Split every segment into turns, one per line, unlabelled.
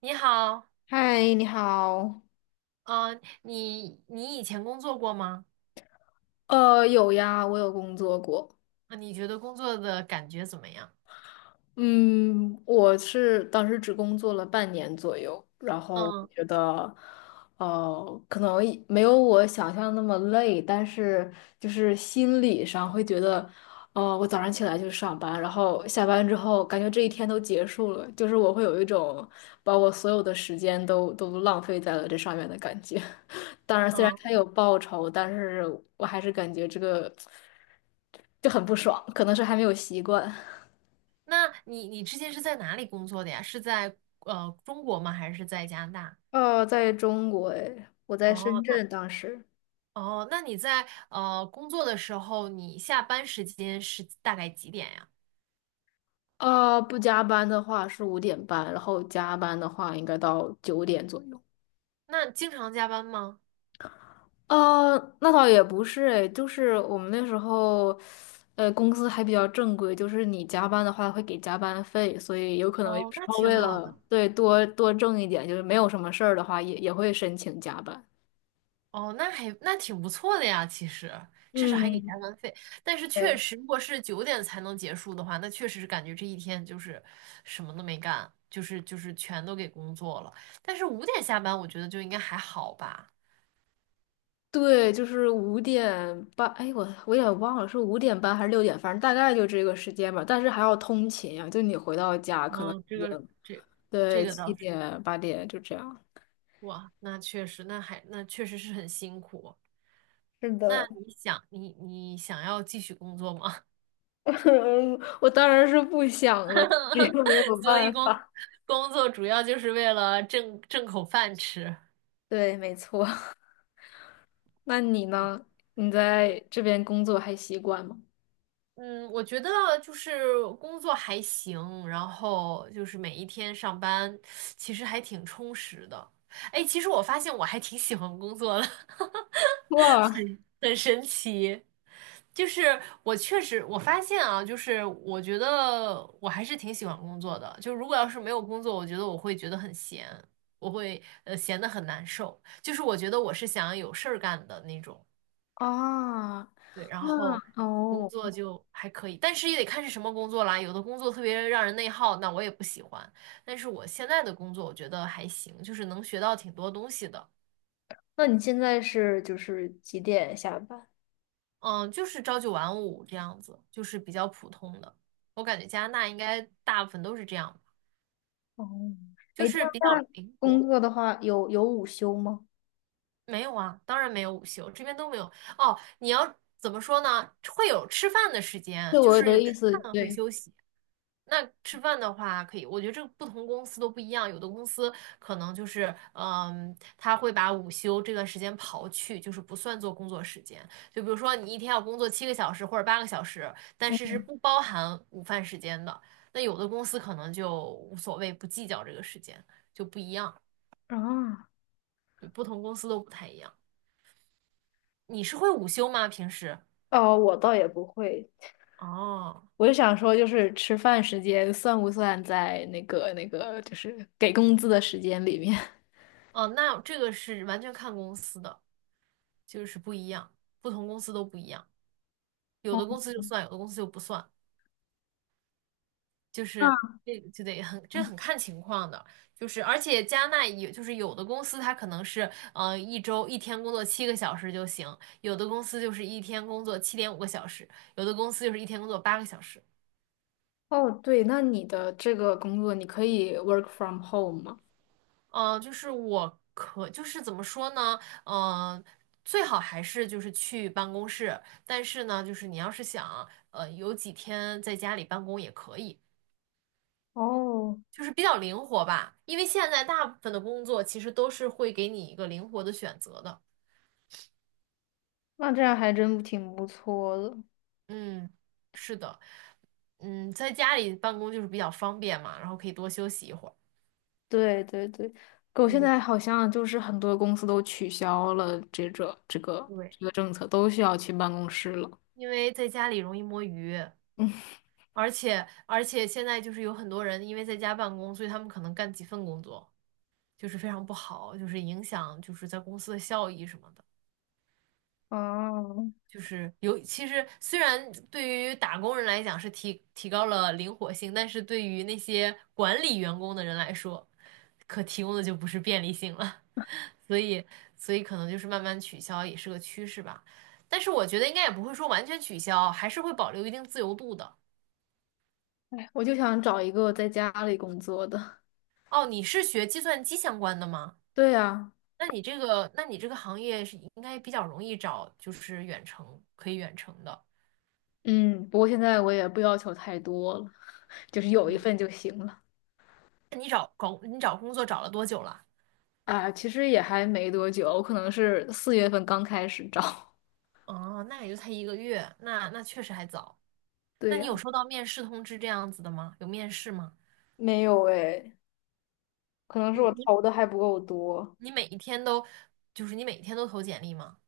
你好，
嗨，你好。
你以前工作过吗？
有呀，我有工作过。
啊，你觉得工作的感觉怎么样？
嗯，我是当时只工作了半年左右，然后我
嗯
觉得，可能一没有我想象那么累，但是就是心理上会觉得，我早上起来就上班，然后下班之后感觉这一天都结束了，就是我会有一种把我所有的时间都浪费在了这上面的感觉。当然，虽然他
嗯，
有报酬，但是我还是感觉这个就很不爽，可能是还没有习惯。
那你之前是在哪里工作的呀？是在中国吗？还是在加拿大？
在中国诶，我在深
哦，那
圳当时。
哦，那你在工作的时候，你下班时间是大概几点呀？
啊、不加班的话是五点半，然后加班的话应该到9点左右。
那经常加班吗？
呃，那倒也不是诶，就是我们那时候，公司还比较正规，就是你加班的话会给加班费，所以有可能有
哦，
时
那
候
挺
为
好的。
了对多多挣一点，就是没有什么事儿的话，也会申请加班。
哦，那挺不错的呀，其实至少还给加
嗯，
班费。但是确
对
实，如果是9点才能结束的话，那确实是感觉这一天就是什么都没干，就是全都给工作了。但是5点下班，我觉得就应该还好吧。
对，就是五点半，哎，我也忘了是五点半还是6点，反正大概就这个时间吧。但是还要通勤啊，就你回到家可能
嗯，这
已
个
经
这这
对
个
七
倒是，
点8点就这样。
哇，那确实，那确实是很辛苦。
是
那
的，
你想要继续工作吗？
我当然是不想了，但是又没有
所以
办
工
法。
工作主要就是为了挣口饭吃。
对，没错。那你呢？你在这边工作还习惯吗？
嗯，我觉得就是工作还行，然后就是每一天上班，其实还挺充实的。哎，其实我发现我还挺喜欢工作的，
哇
很神奇。就是我确实，我发现啊，就是我觉得我还是挺喜欢工作的。就如果要是没有工作，我觉得我会觉得很闲，我会闲得很难受。就是我觉得我是想要有事儿干的那种。
啊，
对，然
那
后工
哦，
作就还可以，但是也得看是什么工作啦。有的工作特别让人内耗，那我也不喜欢。但是我现在的工作我觉得还行，就是能学到挺多东西的。
那你现在是就是几点下班？
嗯，就是朝九晚五这样子，就是比较普通的。我感觉加拿大应该大部分都是这样吧，
哦，
就
哎，这
是比较
样在
灵
工
活。
作的话，有午休吗？
没有啊，当然没有午休，这边都没有。哦，你要怎么说呢？会有吃饭的时
对
间，就
我
是
的
有
意
吃
思，
饭会
对。
休息，那吃饭的话，可以，我觉得这个不同公司都不一样，有的公司可能就是，嗯，他会把午休这段时间刨去，就是不算做工作时间。就比如说你一天要工作七个小时或者八个小时，但是是
嗯
不包含午饭时间的。那有的公司可能就无所谓，不计较这个时间，就不一样，
啊，
对不同公司都不太一样。你是会午休吗？平时？
哦，我倒也不会，
哦，
我就想说，就是吃饭时间算不算在那个，就是给工资的时间里面？
哦，那这个是完全看公司的，就是不一样，不同公司都不一样。有
哦，
的公司就算，有的公司就不算，就
那
是这很看情况的，就是而且加纳有就是有的公司它可能是一周一天工作七个小时就行，有的公司就是一天工作7.5个小时，有的公司就是一天工作八个小时。
哦，对，那你的这个工作，你可以 work from home 吗？
就是就是怎么说呢？嗯、最好还是就是去办公室，但是呢，就是你要是想有几天在家里办公也可以，
哦，
就是比较灵活吧，因为现在大部分的工作其实都是会给你一个灵活的选择的。
那这样还真挺不错的。
嗯，是的，嗯，在家里办公就是比较方便嘛，然后可以多休息一会儿。
对对对，狗现
嗯，
在好像就是很多公司都取消了这个这个
对，
这个政策，都需要去办公室了。
因为在家里容易摸鱼，而且现在就是有很多人因为在家办公，所以他们可能干几份工作，就是非常不好，就是影响就是在公司的效益什么的。
哦，
就是有，其实虽然对于打工人来讲是提高了灵活性，但是对于那些管理员工的人来说，可提供的就不是便利性了。所以，所以可能就是慢慢取消也是个趋势吧。但是我觉得应该也不会说完全取消，还是会保留一定自由度的。
哎，我就想找一个在家里工作的。
哦，你是学计算机相关的吗？
对呀，
那你这个行业是应该比较容易找，就是远程可以远程的。
嗯，不过现在我也不要求太多了，就是有一
嗯，
份就行了。
找找工作找了多久了？
啊，其实也还没多久，我可能是4月份刚开始找。
哦，那也就才一个月，那确实还早。那
对
你
呀，
有收到面试通知这样子的吗？有面试吗？
没有哎，可能是
你
我
你
投的还不够多。
你每一天都，就是你每一天都投简历吗？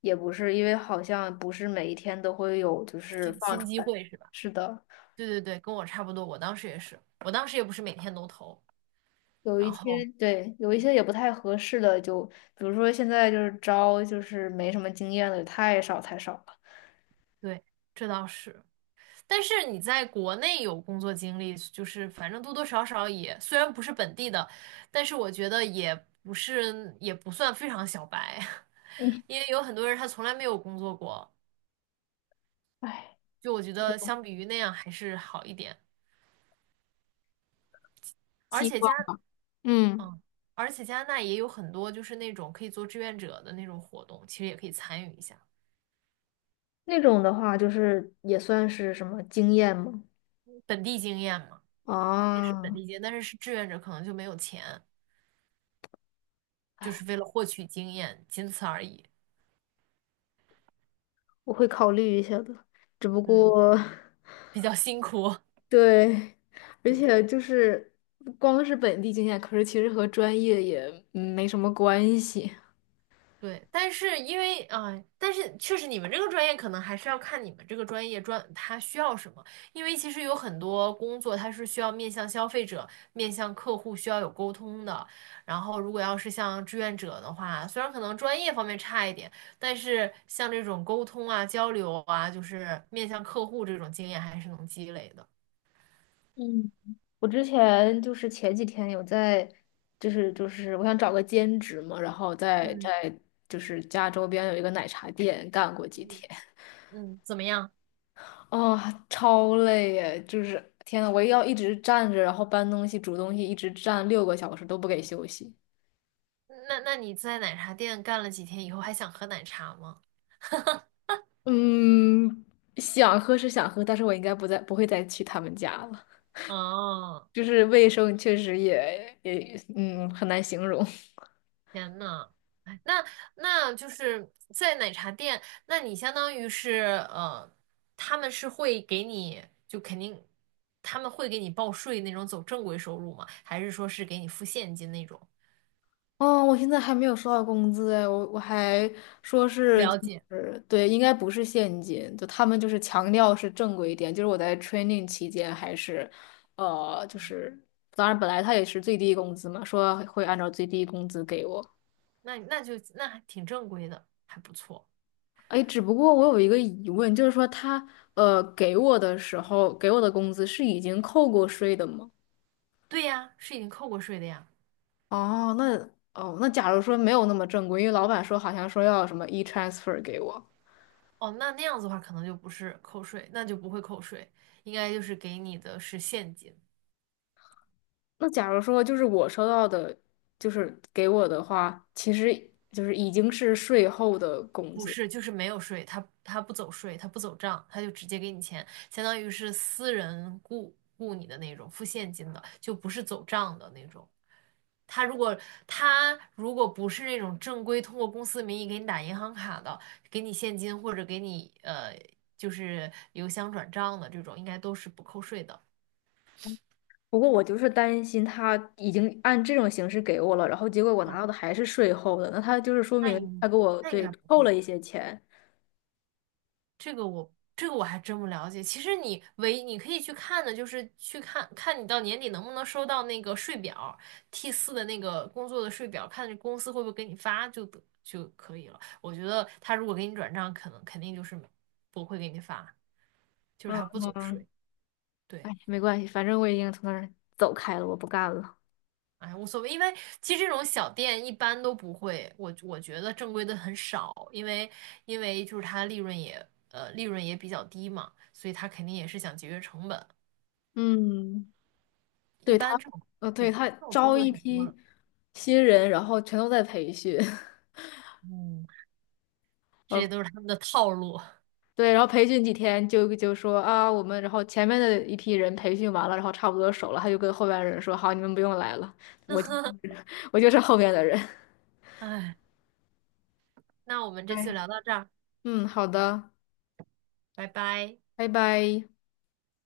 也不是，因为好像不是每一天都会有，就是
新
放
新
出
机
来。
会是吧？
是的，
对对对，跟我差不多，我当时也是，我当时也不是每天都投，
有一
然
些
后
对，有一些也不太合适的，就比如说现在就是招，就是没什么经验的，太少太少了。
对，这倒是。但是你在国内有工作经历，就是反正多多少少也，虽然不是本地的，但是我觉得也不是，也不算非常小白，
嗯，
因为有很多人他从来没有工作过。
唉，
就我觉
有
得相比于那样还是好一点，而
希
且
望，
加
嗯，
嗯，而且加拿大也有很多就是那种可以做志愿者的那种活动，其实也可以参与一下，
那种的话，就是也算是什么经验吗？
本地经验嘛，肯定是本
啊，
地经验，但是是志愿者可能就没有钱，
唉，
就是为了获取经验，仅此而已，
我会考虑一下的，只不
嗯，
过
比较辛苦，
对，而
对。
且就是不光是本地经验，可是其实和专业也没什么关系。
对，但是因为但是确实你们这个专业可能还是要看你们这个专业它需要什么，因为其实有很多工作它是需要面向消费者、面向客户需要有沟通的。然后如果要是像志愿者的话，虽然可能专业方面差一点，但是像这种沟通啊、交流啊，就是面向客户这种经验还是能积累的。
嗯，我之前就是前几天有在，就是我想找个兼职嘛，然后在
嗯
在就是家周边有一个奶茶店干过几
嗯，
天，
嗯，怎么样？
哦，超累耶！就是天呐，我要一直站着，然后搬东西、煮东西，一直站6个小时都不给休息。
那你在奶茶店干了几天以后，还想喝奶茶吗？
嗯，想喝是想喝，但是我应该不会再去他们家了。
哦。
就是卫生确实也很难形容。
天呐，哎那那就是在奶茶店，那你相当于是他们是会给你就肯定他们会给你报税那种走正规收入吗？还是说是给你付现金那种？
哦，我现在还没有收到工资哎，我还说
不
是就
了解，
是对，应该不是现金，就他们就是强调是正规一点。就是我在 training 期间还是，就是当然本来他也是最低工资嘛，说会按照最低工资给我。
那还挺正规的，还不错。
哎，只不过我有一个疑问，就是说他给我的时候给我的工资是已经扣过税的吗？
对呀，是已经扣过税的呀。
哦，那哦，那假如说没有那么正规，因为老板说好像说要什么 e-transfer 给我，
哦，那那样子的话，可能就不是扣税，那就不会扣税，应该就是给你的是现金。
那假如说就是我收到的，就是给我的话，其实就是已经是税后的工
不
资。
是，就是没有税，他不走税，他不走账，他就直接给你钱，相当于是私人雇你的那种，付现金的，就不是走账的那种。他如果他如果不是那种正规通过公司名义给你打银行卡的，给你现金或者给你就是邮箱转账的这种，应该都是不扣税的。
不过我就是担心他已经按这种形式给我了，然后结果我
嗯，
拿到的还是税后的，那他就是说
那
明
应
他给我
那应
对
该不
扣
会
了
吧？
一些钱。
这个我还真不了解。其实你可以去看的，就是去看看你到年底能不能收到那个税表，T4的那个工作的税表，看公司会不会给你发就可以了。我觉得他如果给你转账，可能肯定就是没不会给你发，就是
嗯
他不走
嗯，
税。
哎，
对，
没关系，反正我已经从那儿走开了，我不干了。
哎，无所谓，因为其实这种小店一般都不会，我觉得正规的很少，因为就是他利润也利润也比较低嘛，所以他肯定也是想节约成本。
嗯。
一
对他，
般这种，
呃，对
对，
他
这种操
招
作
一
挺多
批
的。
新人，然后全都在培训，
嗯，这
呃，
些都是他们的套路。
对，然后培训几天就说啊，我们然后前面的一批人培训完了，然后差不多熟了，他就跟后边的人说，好，你们不用来了，我就是后面的人。
哎，那我们这次
对，
聊到这儿，
嗯，好的，
拜拜。
拜拜。